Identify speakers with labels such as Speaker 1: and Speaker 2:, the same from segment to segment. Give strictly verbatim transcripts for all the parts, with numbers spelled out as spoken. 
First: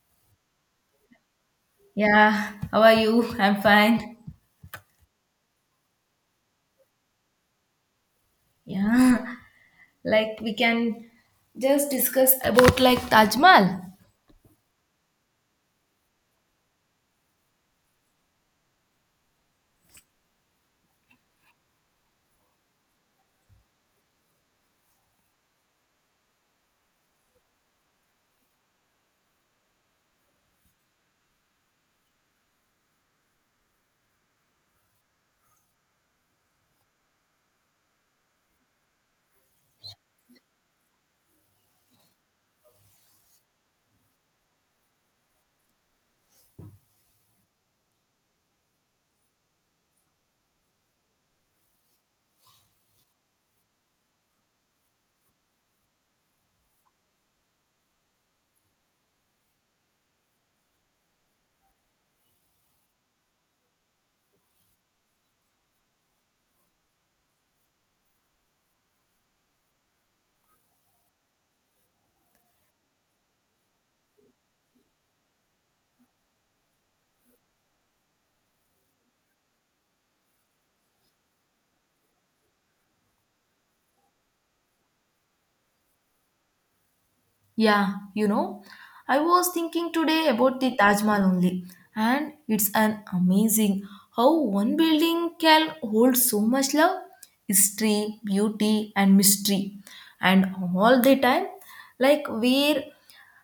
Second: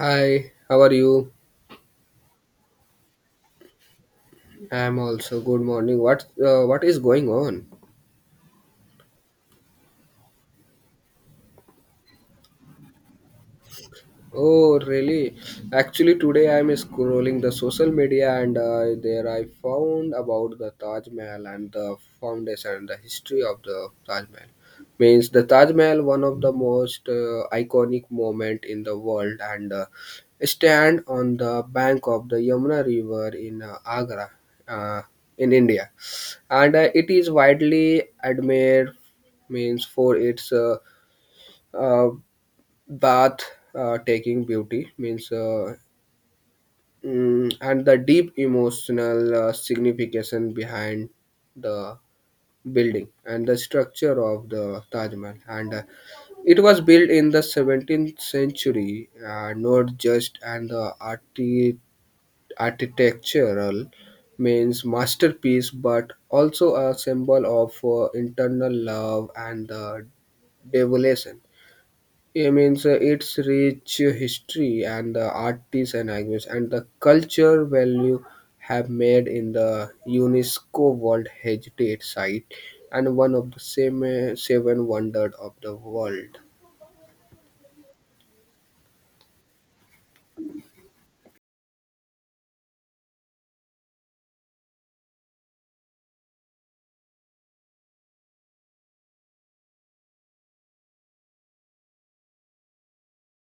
Speaker 1: Hi, how are you?
Speaker 2: Yeah, how are you? I'm fine.
Speaker 1: I'm also good morning. What uh, what is going on?
Speaker 2: Yeah, like we can just discuss about like Taj Mahal.
Speaker 1: Oh, really? Actually, today I'm scrolling the social media and uh, there I found about the Taj Mahal and the foundation and the history of the Taj Mahal. Means the Taj Mahal, one of the most uh, iconic moment in the world, and uh, stand on the bank of the Yamuna River in uh, Agra, uh, in India and uh, it is widely admired means for its uh, uh, bath uh, taking beauty means uh, mm, and the deep emotional uh, signification behind the building and the structure of the Taj Mahal and uh, it was built in the seventeenth century uh, not just and the arti. Architectural means masterpiece but also a symbol of uh, internal love and the devolution. It means uh, its rich history and the artists and language and the culture value have made in the UNESCO World Heritage Site and one of the same uh, seven wonders of the world.
Speaker 2: Yeah, you know, I was thinking today about the Taj Mahal only, and it's an amazing how one building can hold so much love, history, beauty, and mystery, and all the time, like where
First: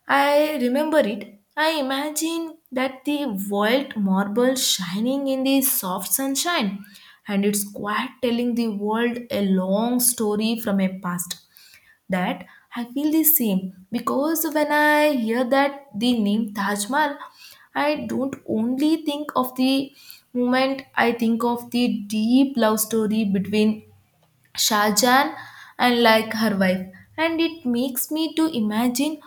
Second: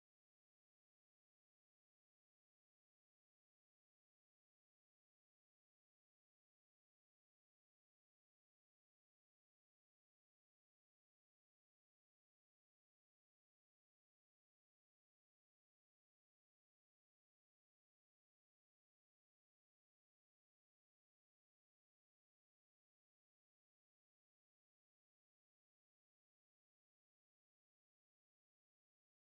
Speaker 2: I remember it, I imagine that the white marble shining in the soft sunshine, and it's quite telling the world a long story from a past that I feel the same because when I hear that the name Taj Mahal, I don't only think of the moment, I think of the deep love story between Shahjahan and like her wife, and it makes me to imagine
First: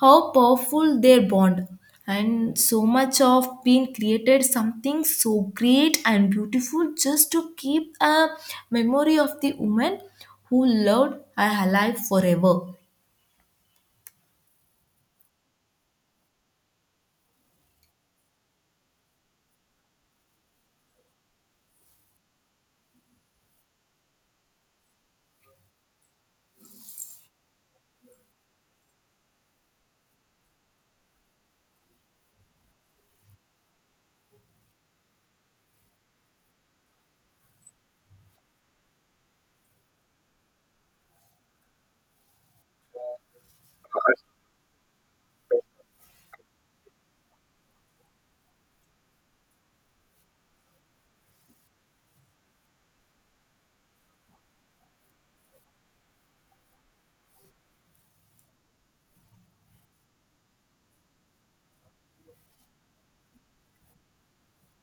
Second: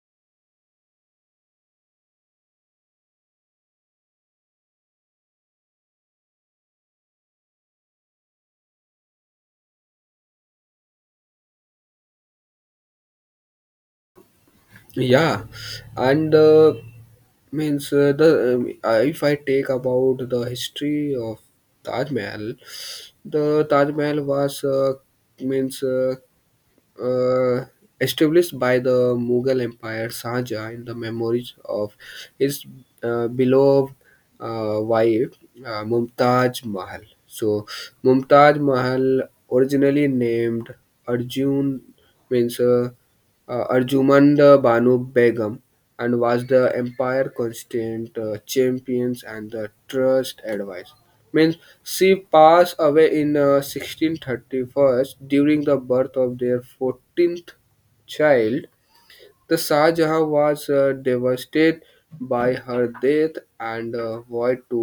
Speaker 2: how powerful their bond and so much of being created something so great and beautiful just to keep a memory of the woman who loved her alive forever.
Speaker 1: Yeah, and uh, means uh, the um, uh, if I take about the history of Taj Mahal, the Taj Mahal was uh, means uh, uh, established by the Mughal Empire Shahjahan in the memories of his uh, beloved uh, wife uh, Mumtaz Mahal. So Mumtaz Mahal, originally named Arjun, means uh, uh, Arjumand Banu Begum, and was the empire constant uh, champions and the trust advisor. Means she passed away in uh, sixteen thirty-one during the birth of their fourteenth child. The Shah Jahan was uh, devastated by her death and uh, vowed to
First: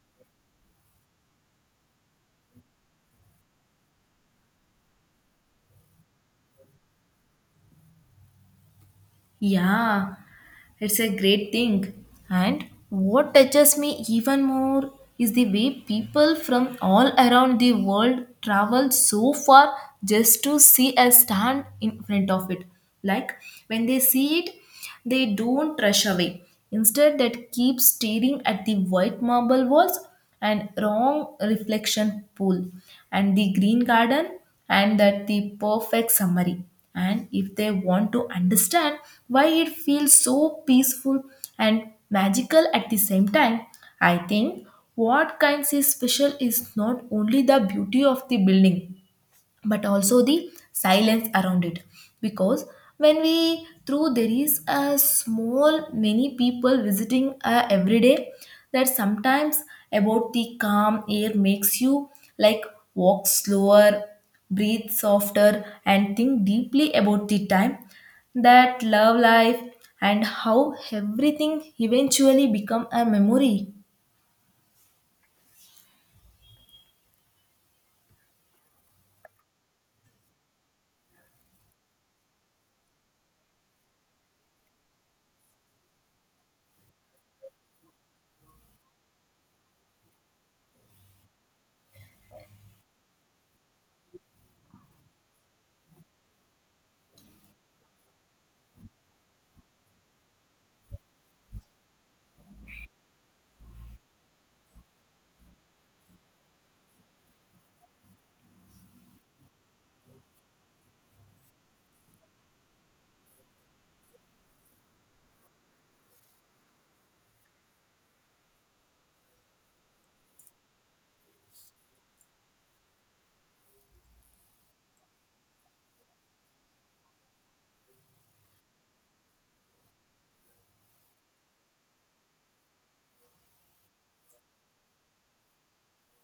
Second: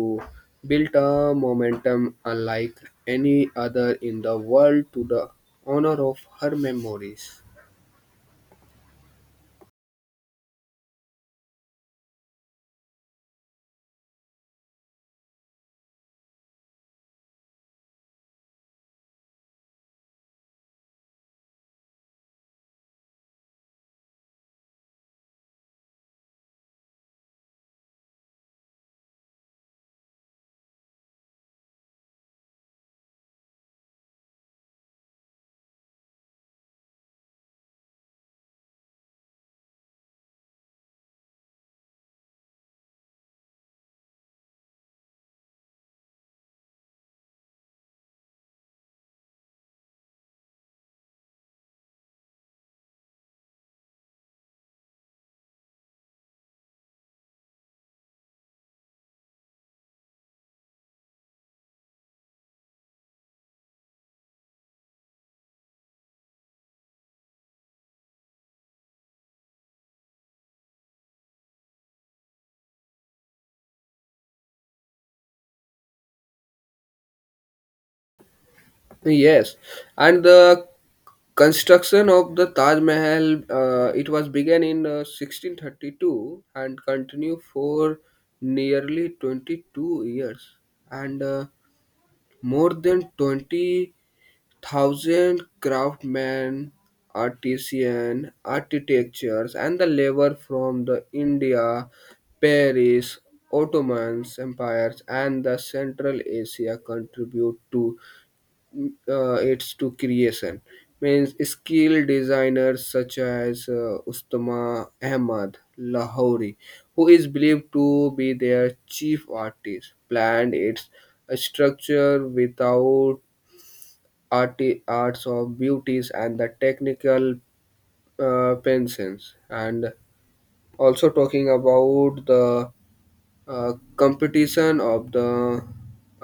Speaker 1: build a momentum unlike any other in the world to the honor of her memories.
Speaker 2: Yeah, it's a great thing. And what touches me even more is the way people from all around the world travel so far just to see a stand in front of it. Like when they see it, they don't rush away. Instead, that keep staring at the white marble walls and wrong reflection pool and the green garden and that the perfect summary. And if they want to understand why it feels so peaceful and magical at the same time, I think what kinds is special is not only the beauty of the building but also the silence around it, because when we through there is a small many people visiting uh, every day, that sometimes about the calm air makes you like walk slower, breathe softer, and think deeply about the time that love life and how everything eventually become a memory.
Speaker 1: Yes, and the construction of the Taj Mahal, uh, it was began in uh, sixteen thirty-two and continued for nearly twenty-two years. And uh, more than twenty thousand craftsmen, artisan, architectures, and the labor from the India, Paris, Ottomans empires, and the Central Asia contribute to uh, its to creation means skilled designers such as uh, Ustama Ahmad Lahori, who is believed to be their chief artist, planned its structure without arti- arts of beauties and the technical uh, pensions. And also talking about the uh, competition of the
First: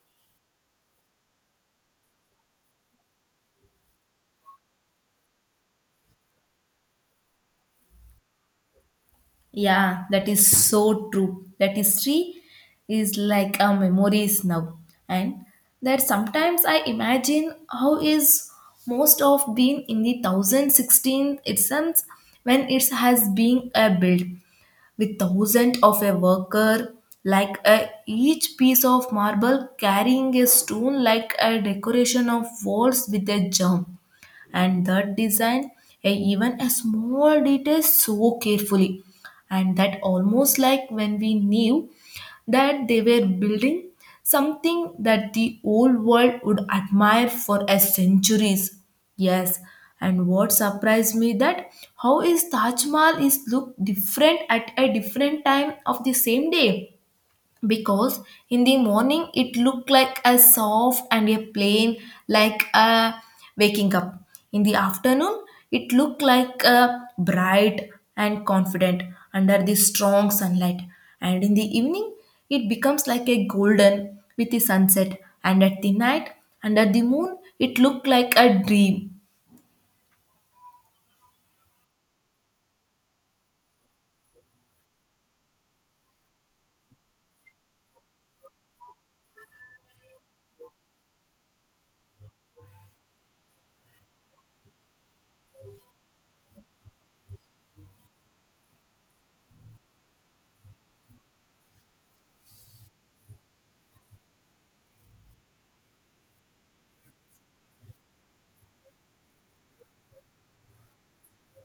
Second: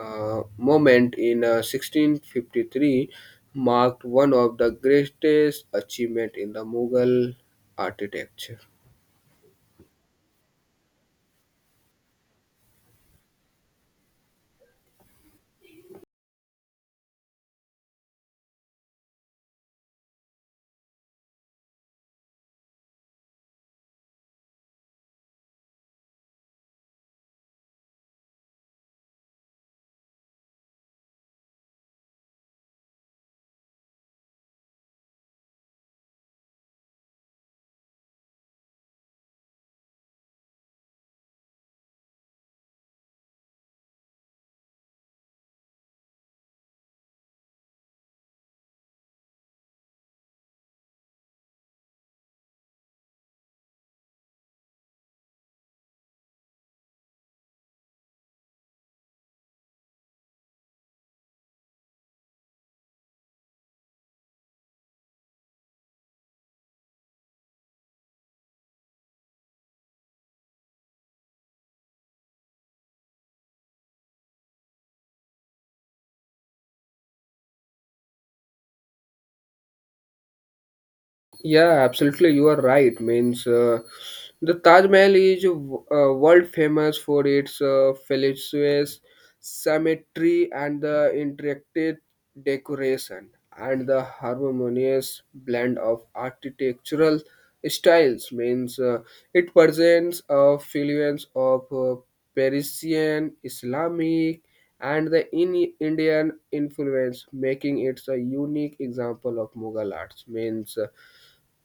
Speaker 1: uh, moment in uh, sixteen fifty-three marked one of the greatest achievements in the Mughal architecture.
Speaker 2: Yeah, that is so true. That history is like a memories now. And that sometimes I imagine how is most of been in the one thousand sixteen itself when it has been a build with thousand of a worker, like a, each piece of marble carrying a stone like a decoration of walls with a germ, and that design a, even a small detail so carefully, and that almost like when we knew that they were building something that the old world would admire for a centuries. Yes. And what surprised me that how is Taj Mahal is look different at a different time of the same day, because in the morning it looked like a soft and a plain, like a waking up. In the afternoon it looked like a bright and confident under the strong sunlight. And in the evening it becomes like a golden with the sunset, and at the night under the moon it looked like a dream.
Speaker 1: Yeah, absolutely. You are right. Means uh, the Taj Mahal is uh, world famous for its uh, fallacious symmetry and the intricate decoration and the harmonious blend of architectural styles. Means uh, it presents a fluence of uh, Persian, Islamic, and the in- Indian influence, making it a unique example of Mughal arts. Means uh,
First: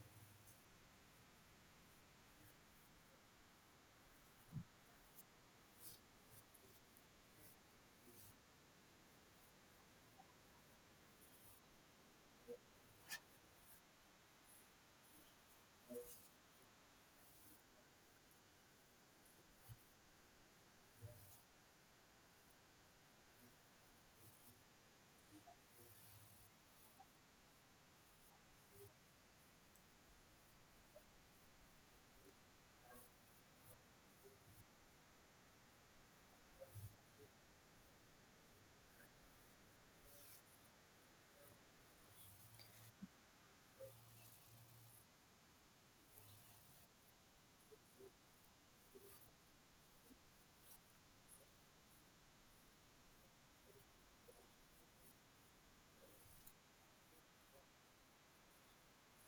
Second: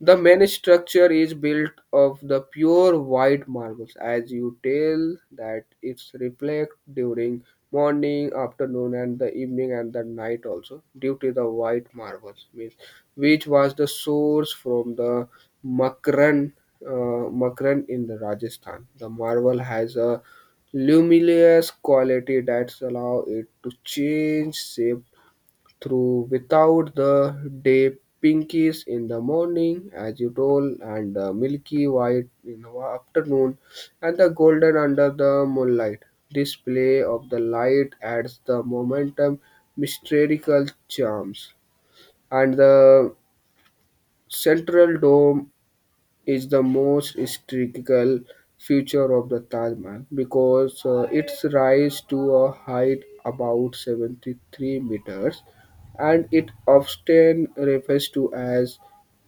Speaker 1: the main structure is built of the pure white marbles, as you tell that it's reflect during morning, afternoon, and the evening and the night also due to the white marbles, means which was the source from the Makran, uh, Makran in the Rajasthan. The marble has a luminous quality that allow it to change shape through without the day pinkies in the morning as you told, and the milky white in the afternoon and the golden under the moonlight. This play of the light adds the momentum, mystical charms, and the central dome is the most historical feature of the Taj Mahal because uh, its rise to a height about seventy-three meters and it often refers to as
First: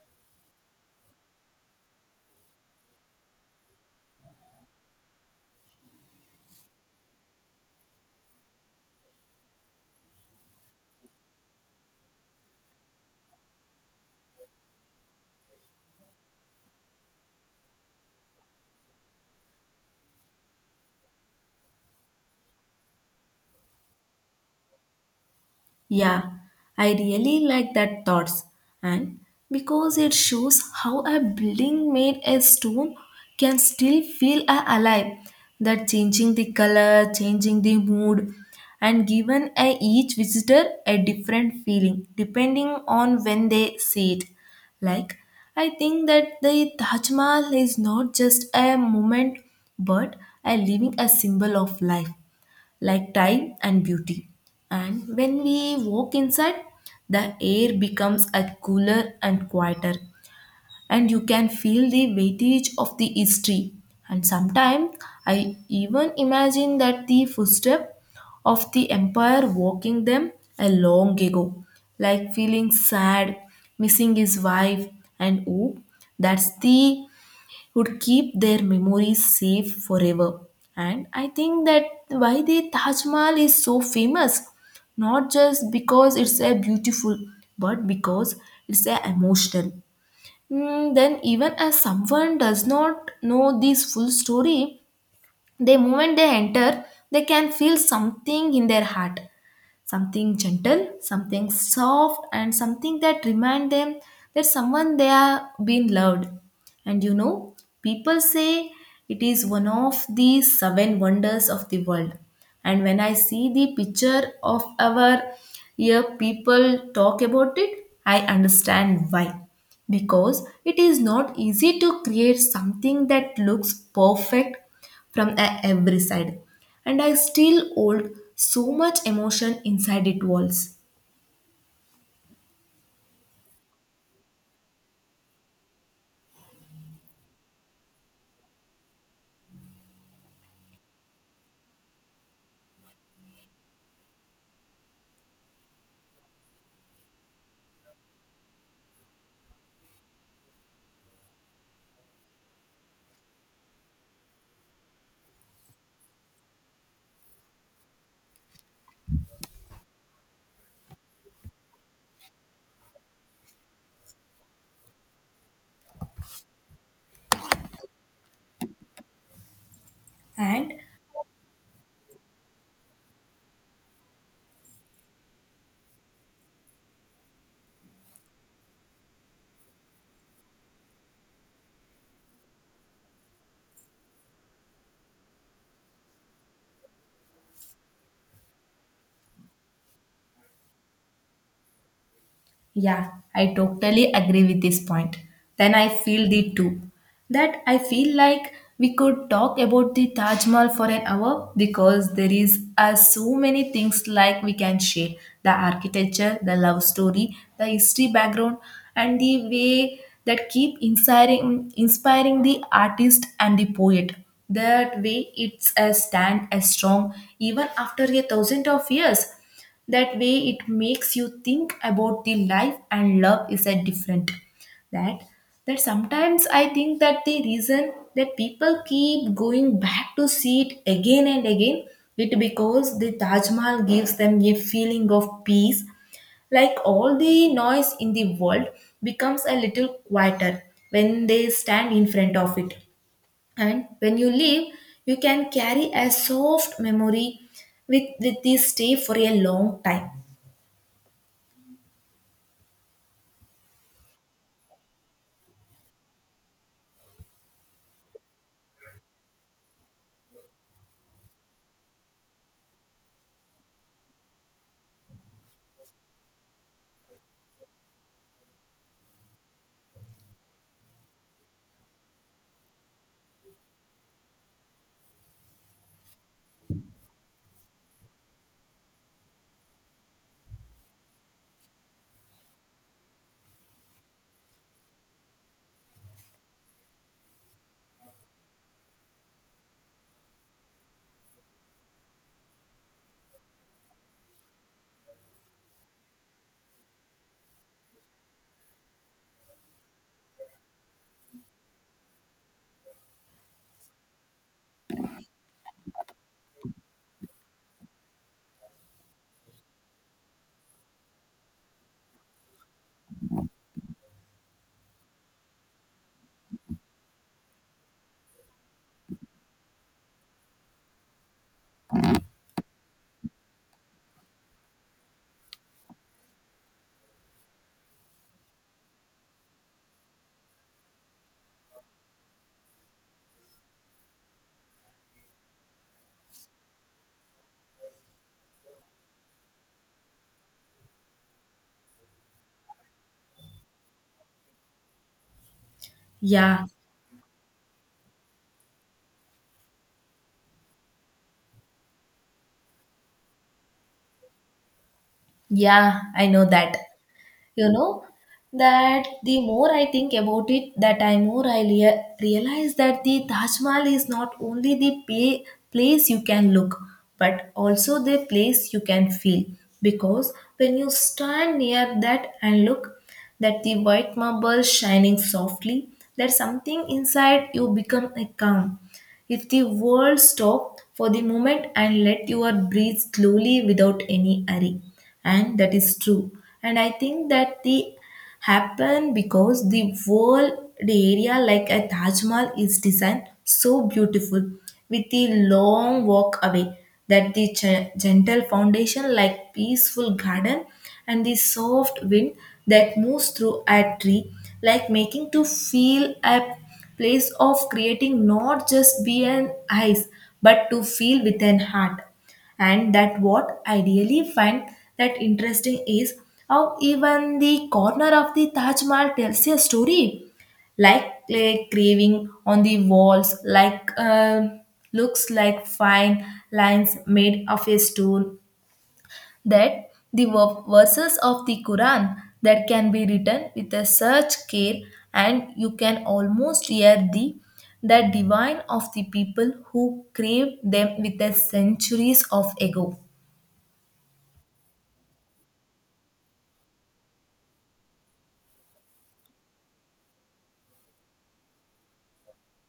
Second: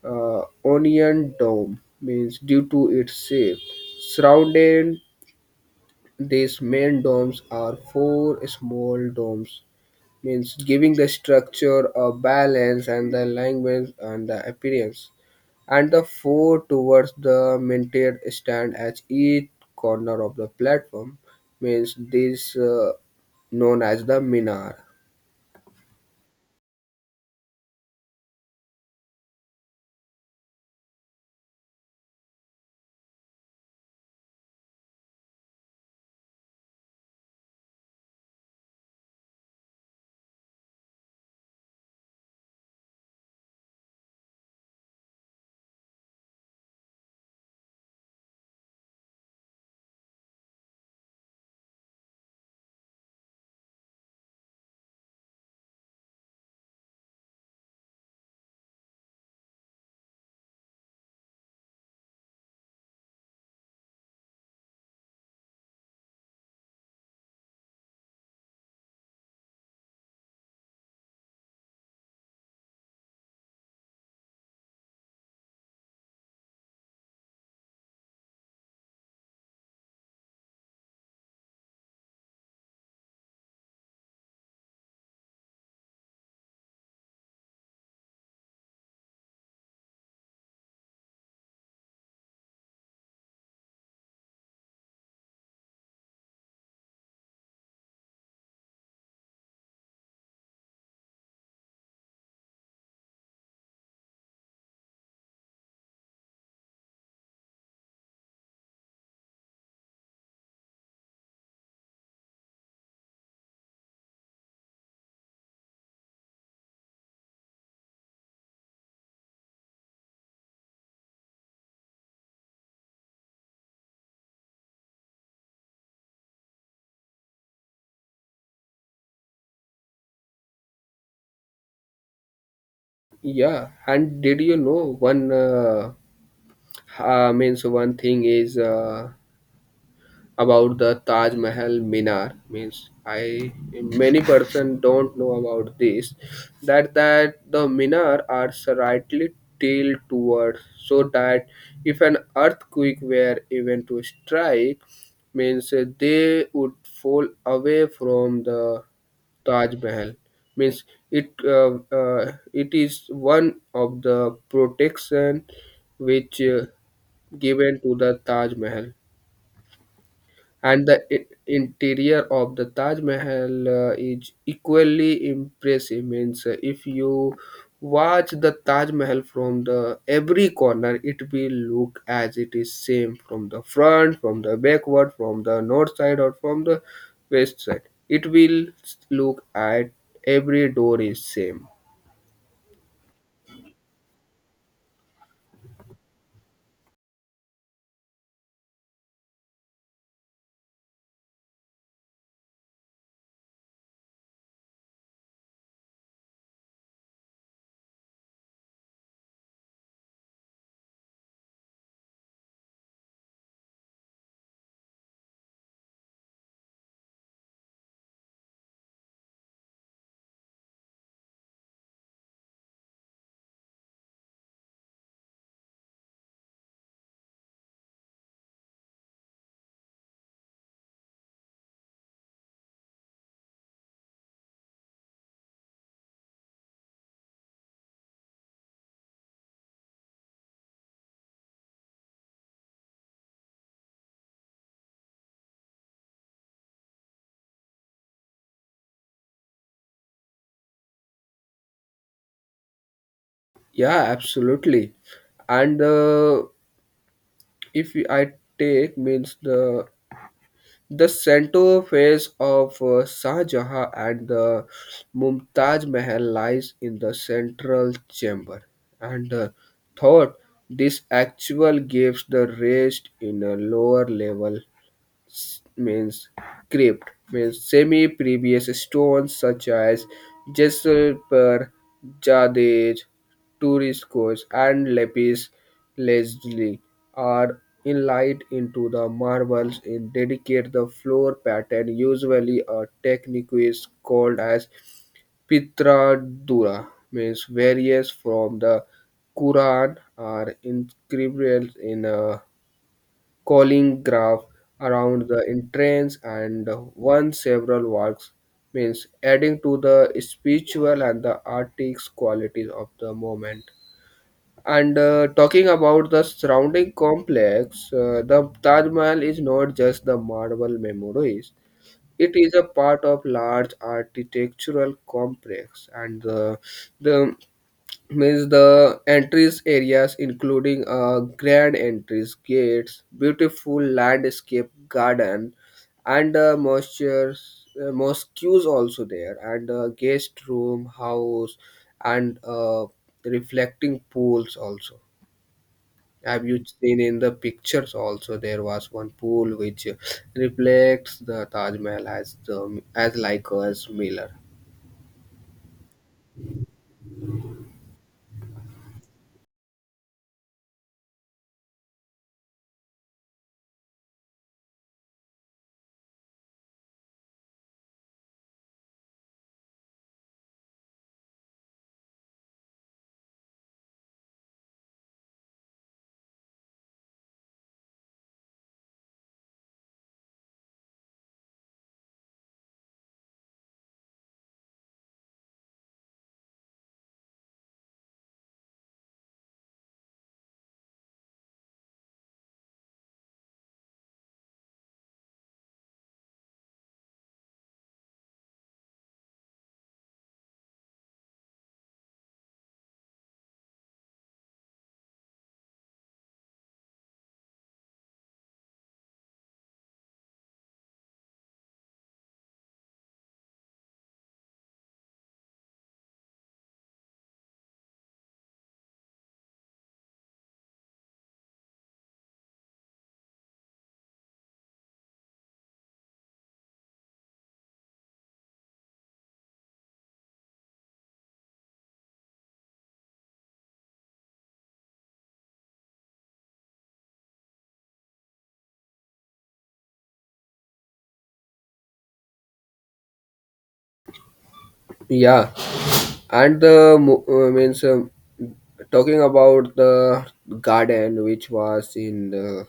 Speaker 1: uh, onion dome means due to its shape surrounding these main domes are four small domes means giving the structure a balance and the language and the appearance and the four towards the maintained stand at each corner of the platform means this uh, known as the minar.
Speaker 2: Yeah, I really like that thoughts, and because it shows how a building made of stone can still feel a- alive, that changing the color, changing the mood, and given a, each visitor a different feeling depending on when they see it. Like I think that the Taj Mahal is not just a moment but a living a symbol of life, like time and beauty. And when we walk inside, the air becomes a cooler and quieter, and you can feel the weightage of the history. And sometimes I even imagine that the footstep of the empire walking them a long ago, like feeling sad, missing his wife, and hope. That's the would keep their memories safe forever. And I think that why the Taj Mahal is so famous, not just because it's a beautiful, but because it's a emotional. Mm, then even as someone does not know this full story, the moment they enter, they can feel something in their heart, something gentle, something soft, and something that remind them that someone they have been loved. And you know, people say it is one of the seven wonders of the world. And when I see the picture of our here people talk about it, I understand why. Because it is not easy to create something that looks perfect from a- every side. And I still hold so much emotion inside its walls.
Speaker 1: Yeah, and did you know one uh, uh, means one thing is uh, about the Taj Mahal Minar means I many person don't know about this that that the Minar are slightly tilted towards so that if an earthquake were even to strike means uh, they would fall away from the Taj Mahal means it uh, uh, it is one of the protection which uh, given to the Taj Mahal.
Speaker 2: And.
Speaker 1: And the i- interior of the Taj Mahal uh, is equally impressive. Means uh, if you watch the Taj Mahal from the every corner, it will look as it is same from the front, from the backward, from the north side, or from the west side. It will look at every door is same.
Speaker 2: Yeah, I totally agree with this point. Then I feel the too. That I feel like we could talk about the Taj Mahal for an hour because there is uh, so many things like we can share the architecture, the love story, the history background, and the way that keep inspiring inspiring the artist and the poet. That way, it's a stand as strong even after a thousand of years, that way it makes you think about the life and love is a different, that that sometimes I think that the reason that people keep going back to see it again and again, it because the Taj Mahal gives them a feeling of peace, like all the noise in the world becomes a little quieter when they stand in front of it. And when you leave, you can carry a soft memory with, with this stay for a long time.
Speaker 1: Yeah, absolutely. And uh, if I take means the The center phase of uh, Shah Jahan and the Mumtaz Mahal lies in the central chamber, and uh, thought this actual gives the rest in a lower level s- means crypt means semi-previous stones such as jasper, jadej, turiscos, and lapis lazuli are inlaid into the marbles and dedicate the floor pattern. Usually, a technique is called as pitradura, means various from the Quran are inscribed in a calling graph around the entrance and one several works means adding to the spiritual and the artistic qualities of the moment. And uh, talking about the surrounding complex, uh, the Taj Mahal is not just the marble memories. It is a part of large architectural complex and uh, the means the entries areas including uh, grand entries gates beautiful landscape garden and uh, moisture uh, mosques also there and uh, guest room house and uh, reflecting pools also. Have you
Speaker 2: Yeah,
Speaker 1: seen in the pictures also there was one pool which reflects the Taj Mahal as the as like a as mirror?
Speaker 2: yeah, I know that. You know, that the more I think about it, that I more I rea- realize that the Taj Mahal is not only the pay- place you can look, but also the place you can feel. Because when you stand near that and look, that the white marble shining softly, that something inside you become a calm. If the world stopped for the moment and let your breathe slowly without any hurry, and that is true. And I think that the happen because the whole area like a Taj Mahal is designed so beautiful with the long walk away, that the ge- gentle foundation like peaceful garden and the soft wind that moves through a tree, like making to feel a place of creating not just be an eyes but to feel with an heart. And that what I really find that interesting is how even the corner of the Taj Mahal tells a story, like clay craving on the walls, like uh, looks like fine lines made of a stone. That the ver- verses of the Quran that can be written with a such care, and you can almost hear the that divine of the people who craved them with the centuries of ago.
Speaker 1: Yeah. And the mo- uh, means um, talking about the garden which was in the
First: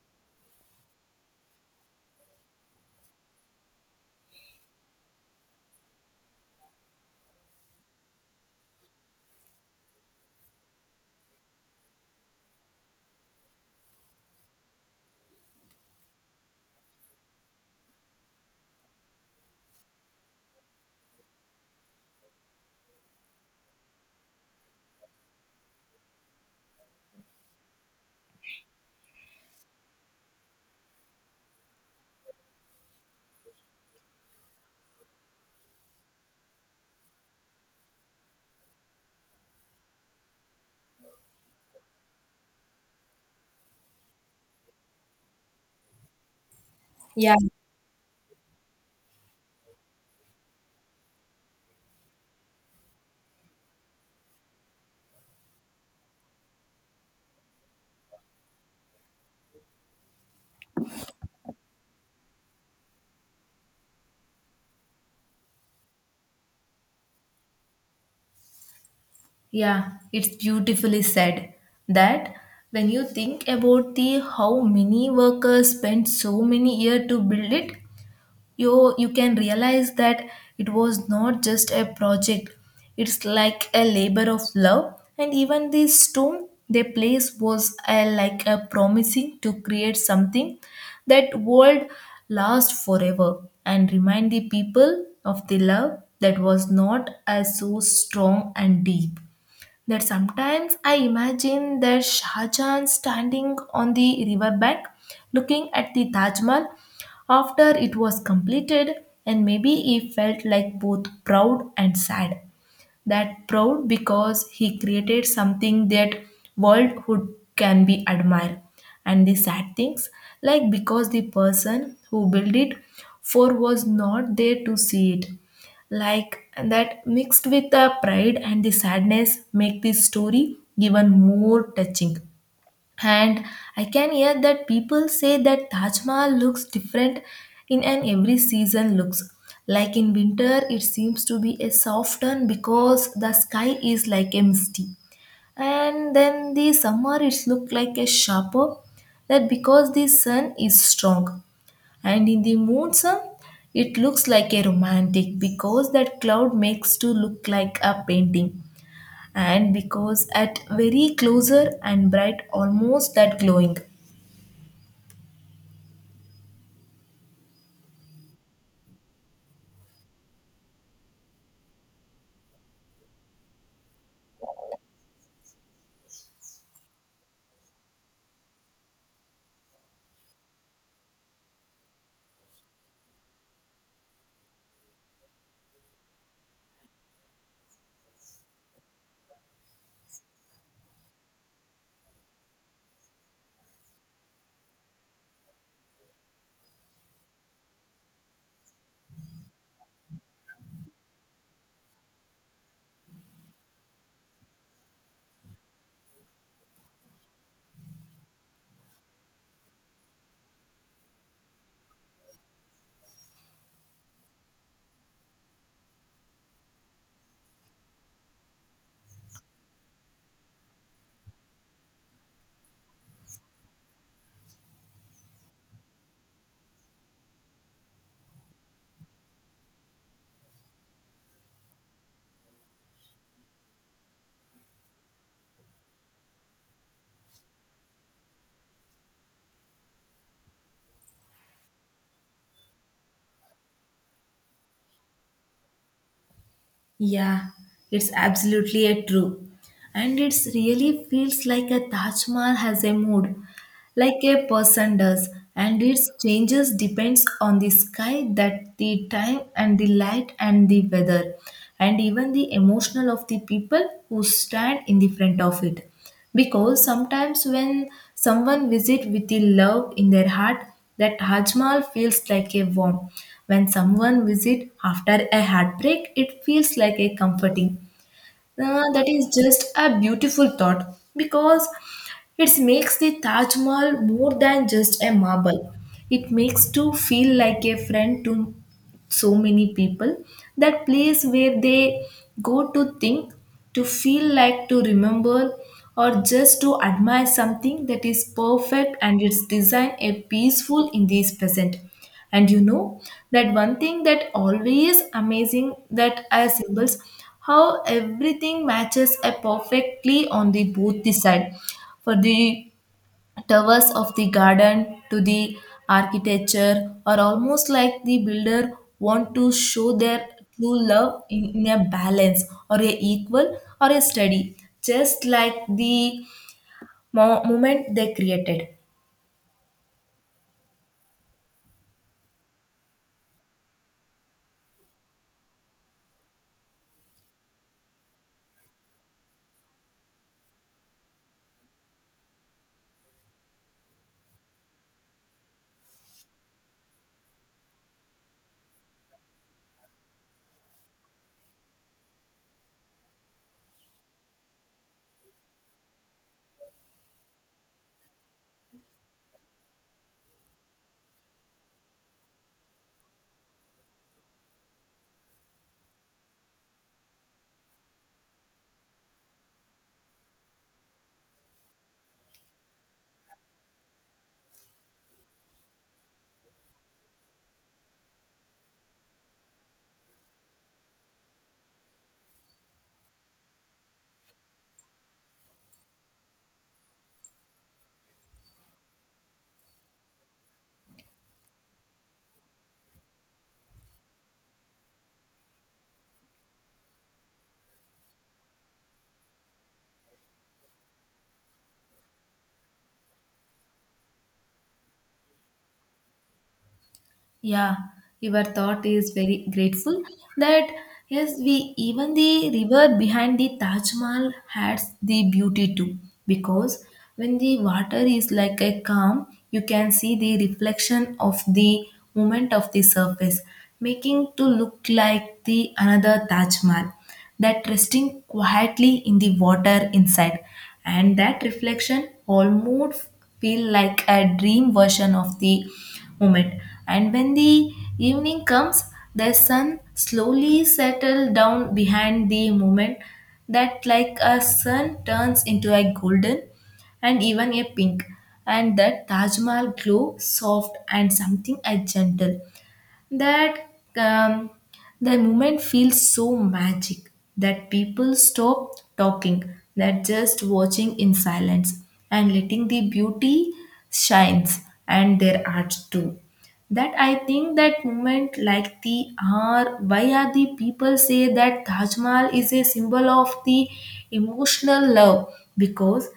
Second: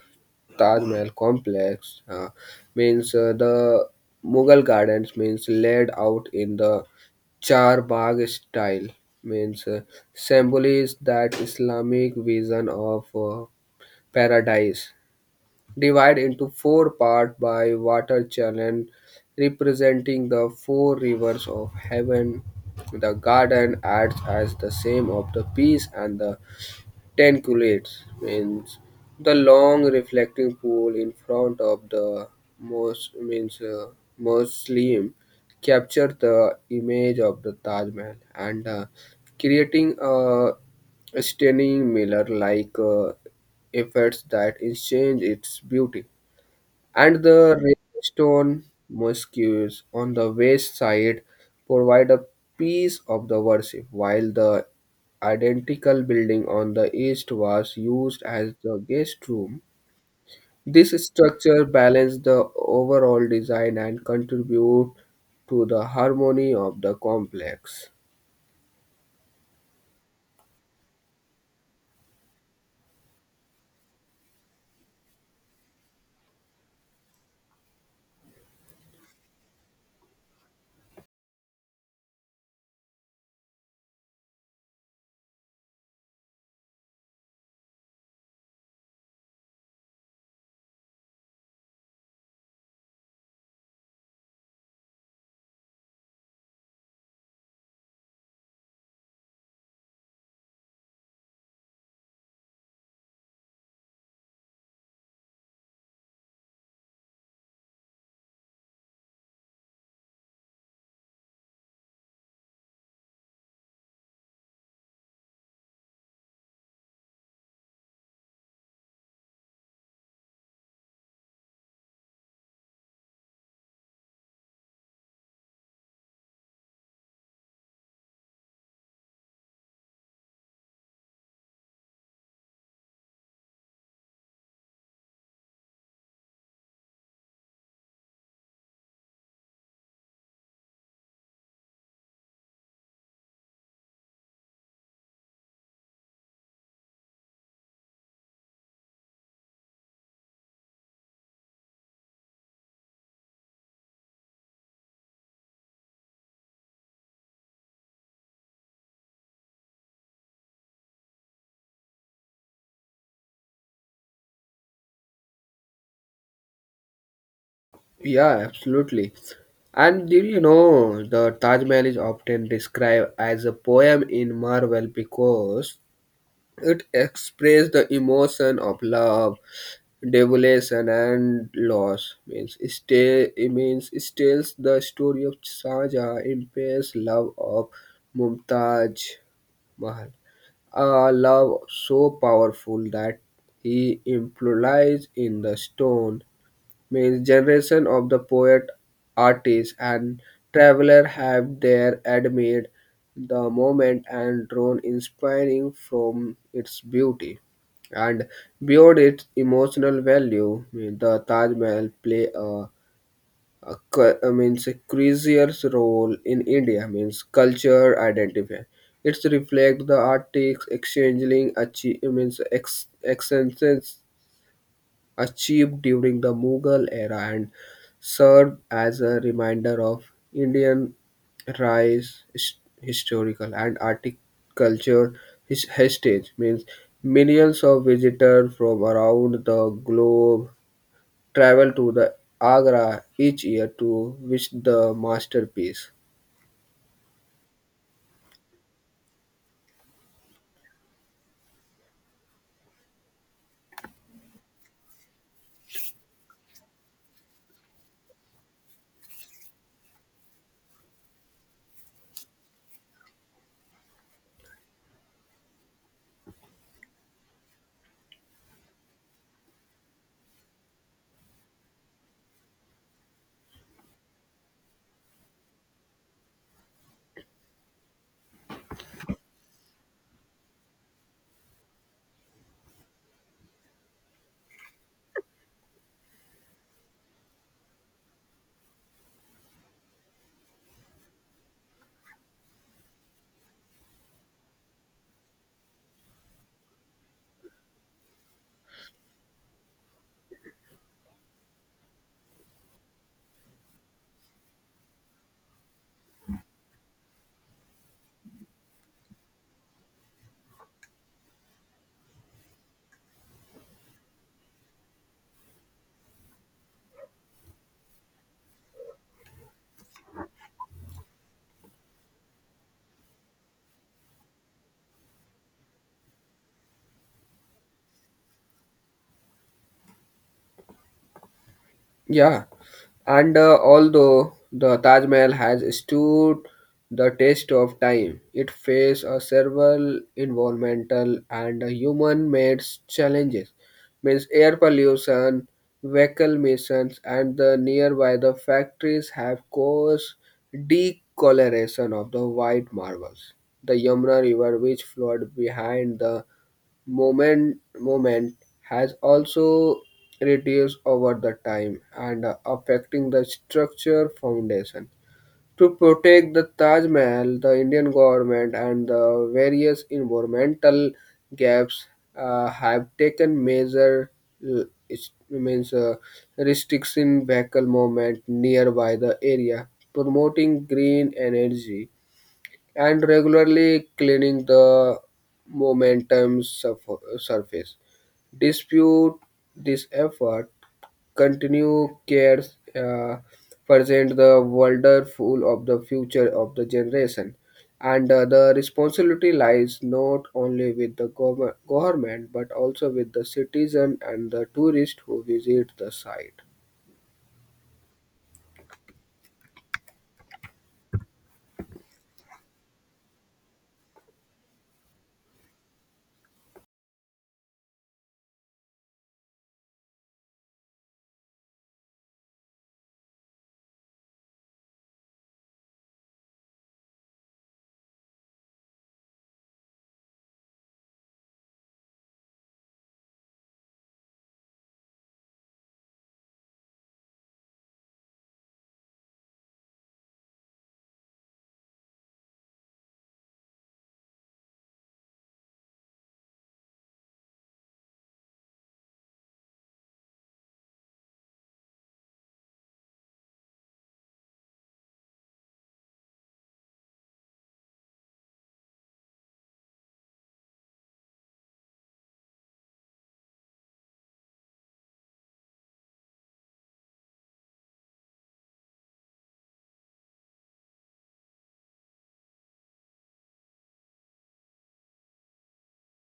Speaker 1: Taj Mahal complex uh, means uh, the Mughal gardens means laid out in the Char Bagh style means uh, symbolizes that Islamic vision of uh, paradise divided into four parts by water channel representing the four rivers of heaven. The garden acts as the same of the peace and the Tenculates means the long reflecting pool in front of the mos means uh, Muslim capture the image of the Taj Mahal and uh, creating a stunning mirror like uh, effects that exchange its beauty and
Speaker 2: Yeah.
Speaker 1: the Ravenstone mosques on the west side provide a piece of the worship, while the identical building on the east was used as the guest room. This structure balanced the overall design and contribute to the harmony of the complex.
Speaker 2: Yeah, it's beautifully said, that when you think about the how many workers spent so many years to build it, you you can realize that it was not just a project. It's like a labor of love, and even the stone they placed was a, like a promising to create something that would last forever and remind the people of the love that was not as so strong and deep. That sometimes I imagine that Shah Jahan standing on the riverbank looking at the Taj Mahal after it was completed, and maybe he felt like both proud and sad, that proud because he created something that world who can be admired, and the sad things, like because the person who built it for was not there to see it, like that mixed with the pride and the sadness make this story even more touching. And I can hear that people say that Taj Mahal looks different in an every season looks. Like in winter, it seems to be a soft one because the sky is like a misty. And then the summer, it look like a sharper, that because the sun is strong. And in the monsoon, it looks like a romantic because that cloud makes to look like a painting, and because at very closer and bright almost that glowing.
Speaker 1: Yeah, absolutely. And do you know the Taj Mahal is often described as a poem in marble because it expresses the emotion of love, devotion, and loss. Means stay it means it tells the story of Shaja impairs love of Mumtaz Mahal. A love so powerful that he implies in the stone means generation of the poet, artist, and traveler have there admired the moment and drawn inspiring from its beauty. And beyond its emotional value, mean, the Taj Mahal play a, a cu- I means a crucial role in India means culture identity. It's reflect the artists exchanging achi- I means ex- exchanges achieved during the Mughal era and served as a reminder of Indian rise his- historical and artic culture his heritage means millions of visitors from around the globe travel to the Agra each year to visit the masterpiece.
Speaker 2: Yeah, it's absolutely a true. And it's really feels like a Taj Mahal has a mood like a person does, and its changes depends on the sky, that the time and the light and the weather and even the emotional of the people who stand in the front of it. Because sometimes when someone visits with the love in their heart, that Taj Mahal feels like a warm. When someone visits after a heartbreak, it feels like a comforting. Uh, that is just a beautiful thought because it makes the Taj Mahal more than just a marble. It makes to feel like a friend to so many people, that place where they go to think, to feel like, to remember, or just to admire something that is perfect and its design a peaceful in this present. And you know that one thing that always amazing that are symbols, how everything matches a perfectly on the both the side, for the towers of the garden to the architecture are almost like the builder want to show their true love in, in a balance or a equal or a steady, just like the mo- moment they created.
Speaker 1: Yeah, and uh, although the Taj Mahal has stood the test of time, it faced uh, several environmental and human-made challenges, means air pollution, vehicle emissions, and the nearby the factories have caused decoloration of the white marbles. The Yamuna River, which flowed behind the moment moment has also reduced over the time and uh, affecting the structure foundation. To protect the Taj Mahal, the Indian government and the various environmental gaps uh, have taken measure uh, is- means uh, restriction vehicle movement nearby the area, promoting green energy and regularly cleaning the momentum surf- surface. Dispute this effort, continue cares uh, present the wonderful of the future of the generation. And uh, the responsibility lies not only with the gov- government but also with the citizen and the tourist who visit the site.
Speaker 2: Yeah, your thought is very grateful, that yes, we even the river behind the Taj Mahal has the beauty too. Because when the water is like a calm, you can see the reflection of the movement of the surface, making to look like the another Taj Mahal that resting quietly in the water inside. And that reflection almost feel like a dream version of the moment. And when the evening comes, the sun slowly settle down behind the moment, that like a sun turns into a golden and even a pink, and that taj mahal glow soft and something a gentle. That um, the moment feels so magic that people stop talking, that just watching in silence and letting the beauty shines and their art too. That I think that moment like the are why are the people say that taj mahal is a symbol of the emotional love. Because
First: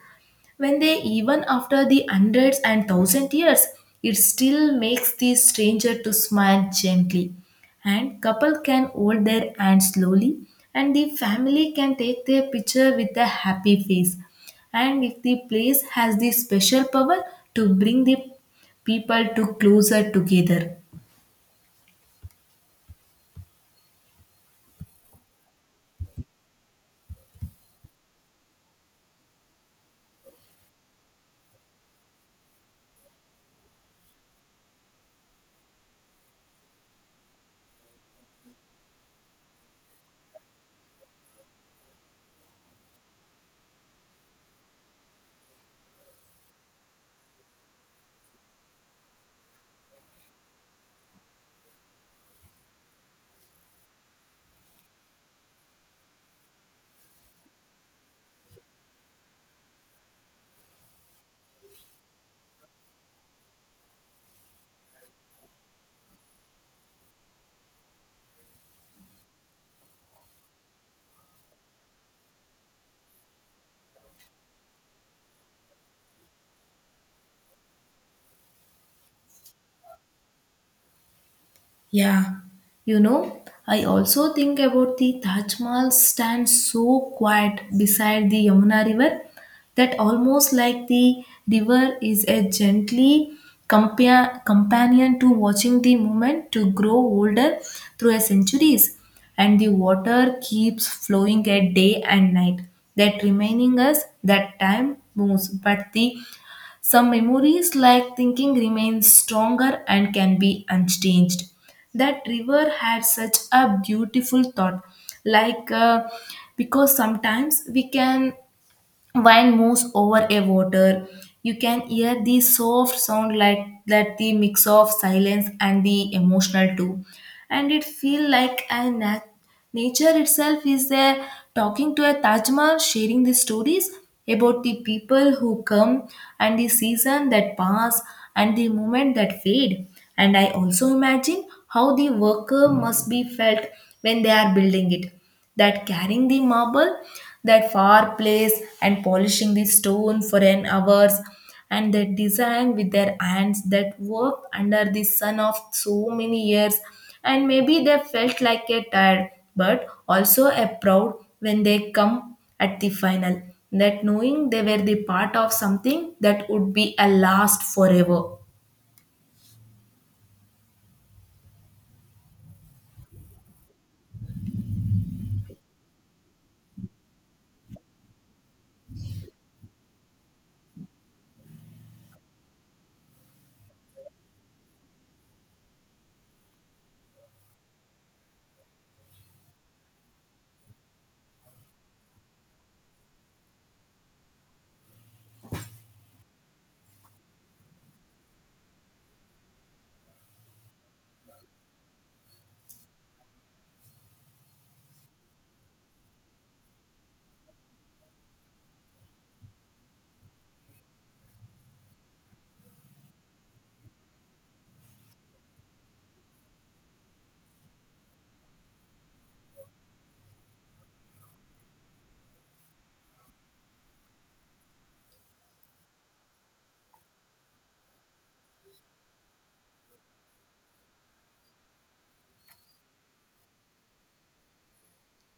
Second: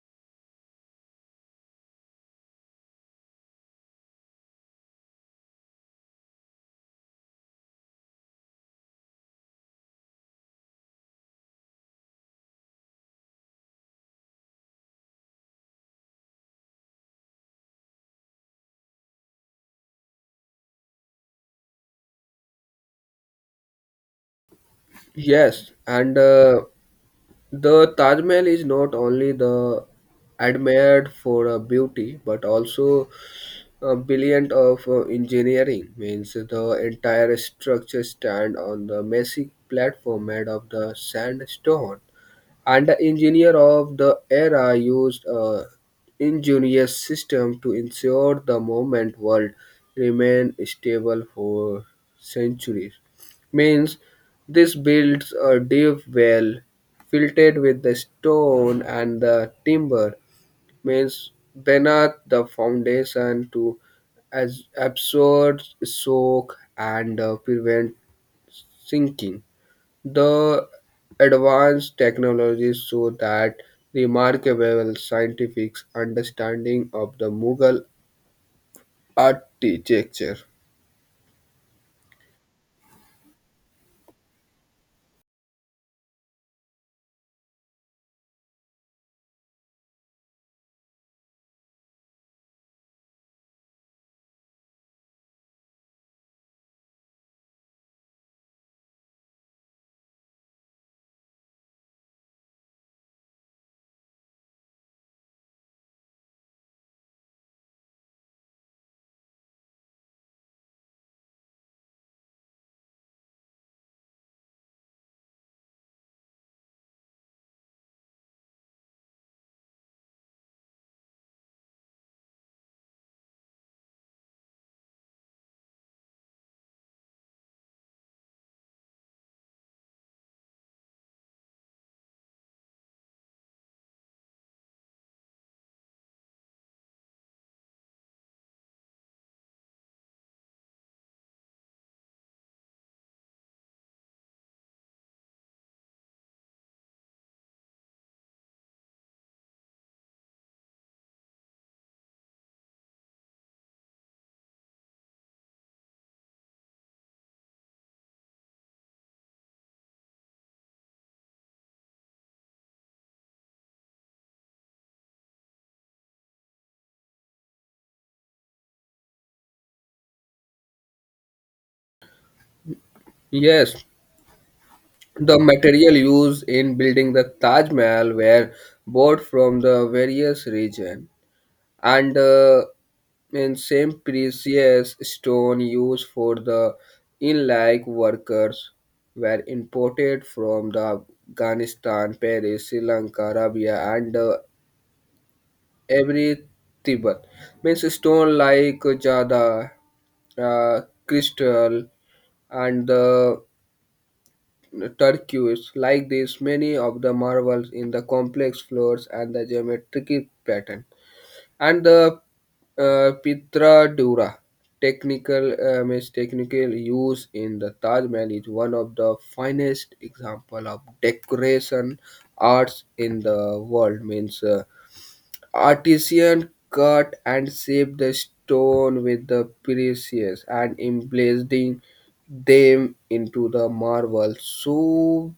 Speaker 2: when they even after the hundreds and thousand years, it still makes the stranger to smile gently, and couple can hold their hand slowly, and the family can take their picture with a happy face. And if the place has the special power to bring the people to closer together.
Speaker 1: Yes, and uh, the Taj Mahal is not only the admired for uh, beauty but also uh, brilliant of uh, engineering means the entire structure stand on the massive platform made of the sandstone and the engineer of the era used a ingenious system to ensure the movement world remained stable for centuries. Means this builds a deep well filled with the stone and the timber. Means beneath the foundation to as absorb, soak, and uh, prevent sinking. The advanced technologies show that remarkable scientific understanding of the Mughal architecture.
Speaker 2: Yeah, you know, I also think about the Taj Mahal stands so quiet beside the Yamuna River, that almost like the river is a gently compa- companion to watching the moment to grow older through a centuries. And the water keeps flowing at day and night, that reminding us that time moves but the some memories like thinking remain stronger and can be unchanged. That river had such a beautiful thought, like uh, because sometimes we can wine moves over a water. You can hear the soft sound like that the mix of silence and the emotional too. And it feel like a nat- nature itself is there talking to a Taj Mahal, sharing the stories about the people who come and the season that pass and the moment that fade. And I also imagine how the worker must be felt when they are building it, that carrying the marble that far place and polishing the stone for an hours and that design with their hands that worked under the sun of so many years. And maybe they felt like a tired but also a proud when they come at the final, that knowing they were the part of something that would be a last forever.
Speaker 1: Yes, the material used in building the Taj Mahal were bought from the various regions, and uh, in same precious stone used for the inlay workers were imported from the Afghanistan, Paris, Sri Lanka, Arabia, and uh, every Tibet means stone like jada uh, crystal and the turquoise like this many of the marvels in the complex floors and the geometric pattern and the uh, pitra dura technical uh, means technical use in the Taj Mahal is one of the finest example of decoration arts in the world means uh, Artisan cut and shaped the stone with the precious and emblazoned them into the marble. So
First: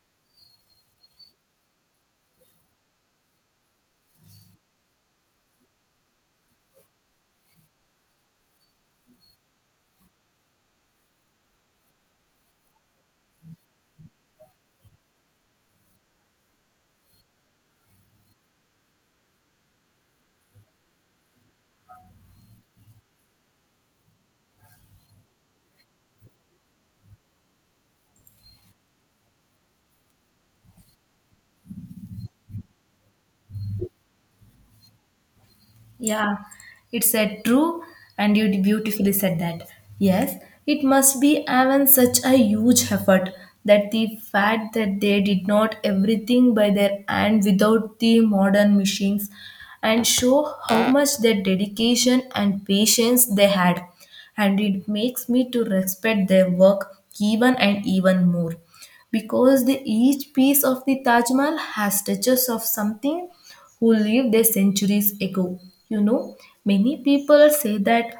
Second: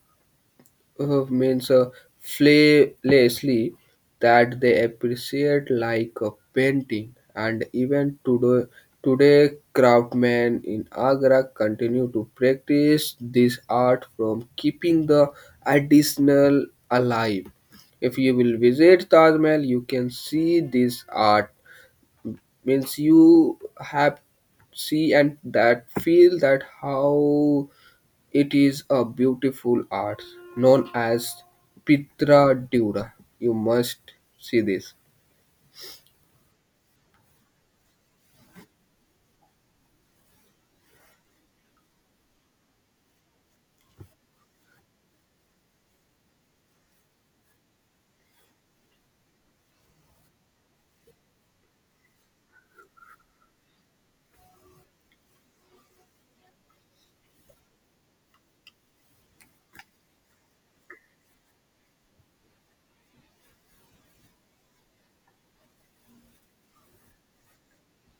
Speaker 1: uh, means uh, flawlessly that they appreciate like a painting and even today today craftsmen in Agra continue to practice this art from keeping the additional alive. If you will visit Taj Mahal you can see this art means you have see and that feel that how it is a beautiful art known as Pietra Dura. You must see this.
Speaker 2: Yeah, it said true, and you beautifully said that. Yes, it must be even such a huge effort, that the fact that they did not everything by their hand without the modern machines and show how much their dedication and patience they had. And it makes me to respect their work even and even more, because the, each piece of the Taj Mahal has touches of something who lived there centuries ago. You know, many people say that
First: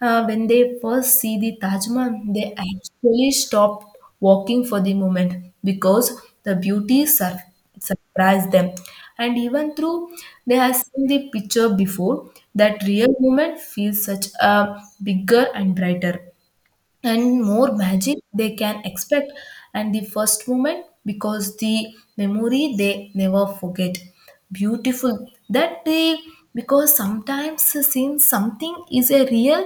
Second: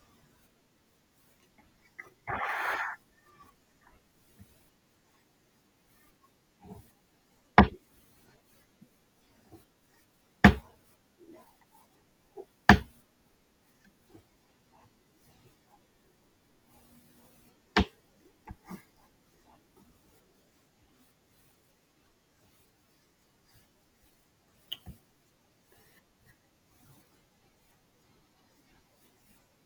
Speaker 2: uh, when they first see the Taj Mahal, they actually stop walking for the moment, because the beauty sur- surprised them. And even though they have seen the picture before, that real moment feels such a bigger and brighter and more magic they can expect. And the first moment because the memory they never forget beautiful that they, because sometimes seeing something is a real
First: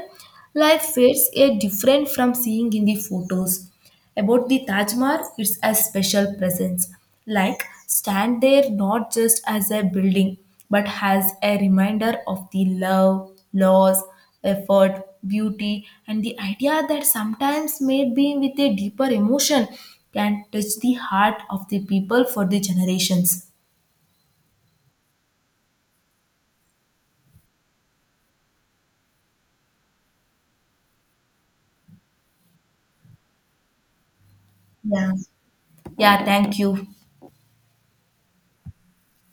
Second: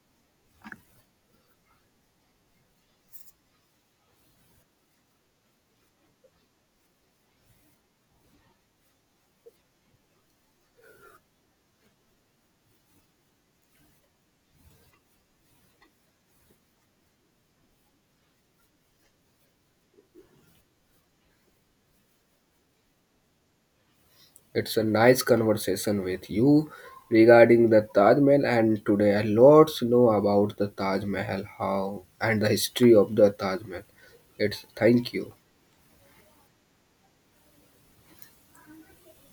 Speaker 2: life fades a different from seeing in the photos. About the Taj Mahal, it's a special presence. Like stand there not just as a building, but as a reminder of the love, loss, effort, beauty, and the idea that sometimes may be with a deeper emotion can touch the heart of the people for the generations.
Speaker 1: It's a nice conversation with you regarding the Taj Mahal, and today a lot know about the Taj Mahal, how and the history of the Taj Mahal. It's thank
Speaker 2: Yeah.
Speaker 1: you.
Speaker 2: Yeah, thank you.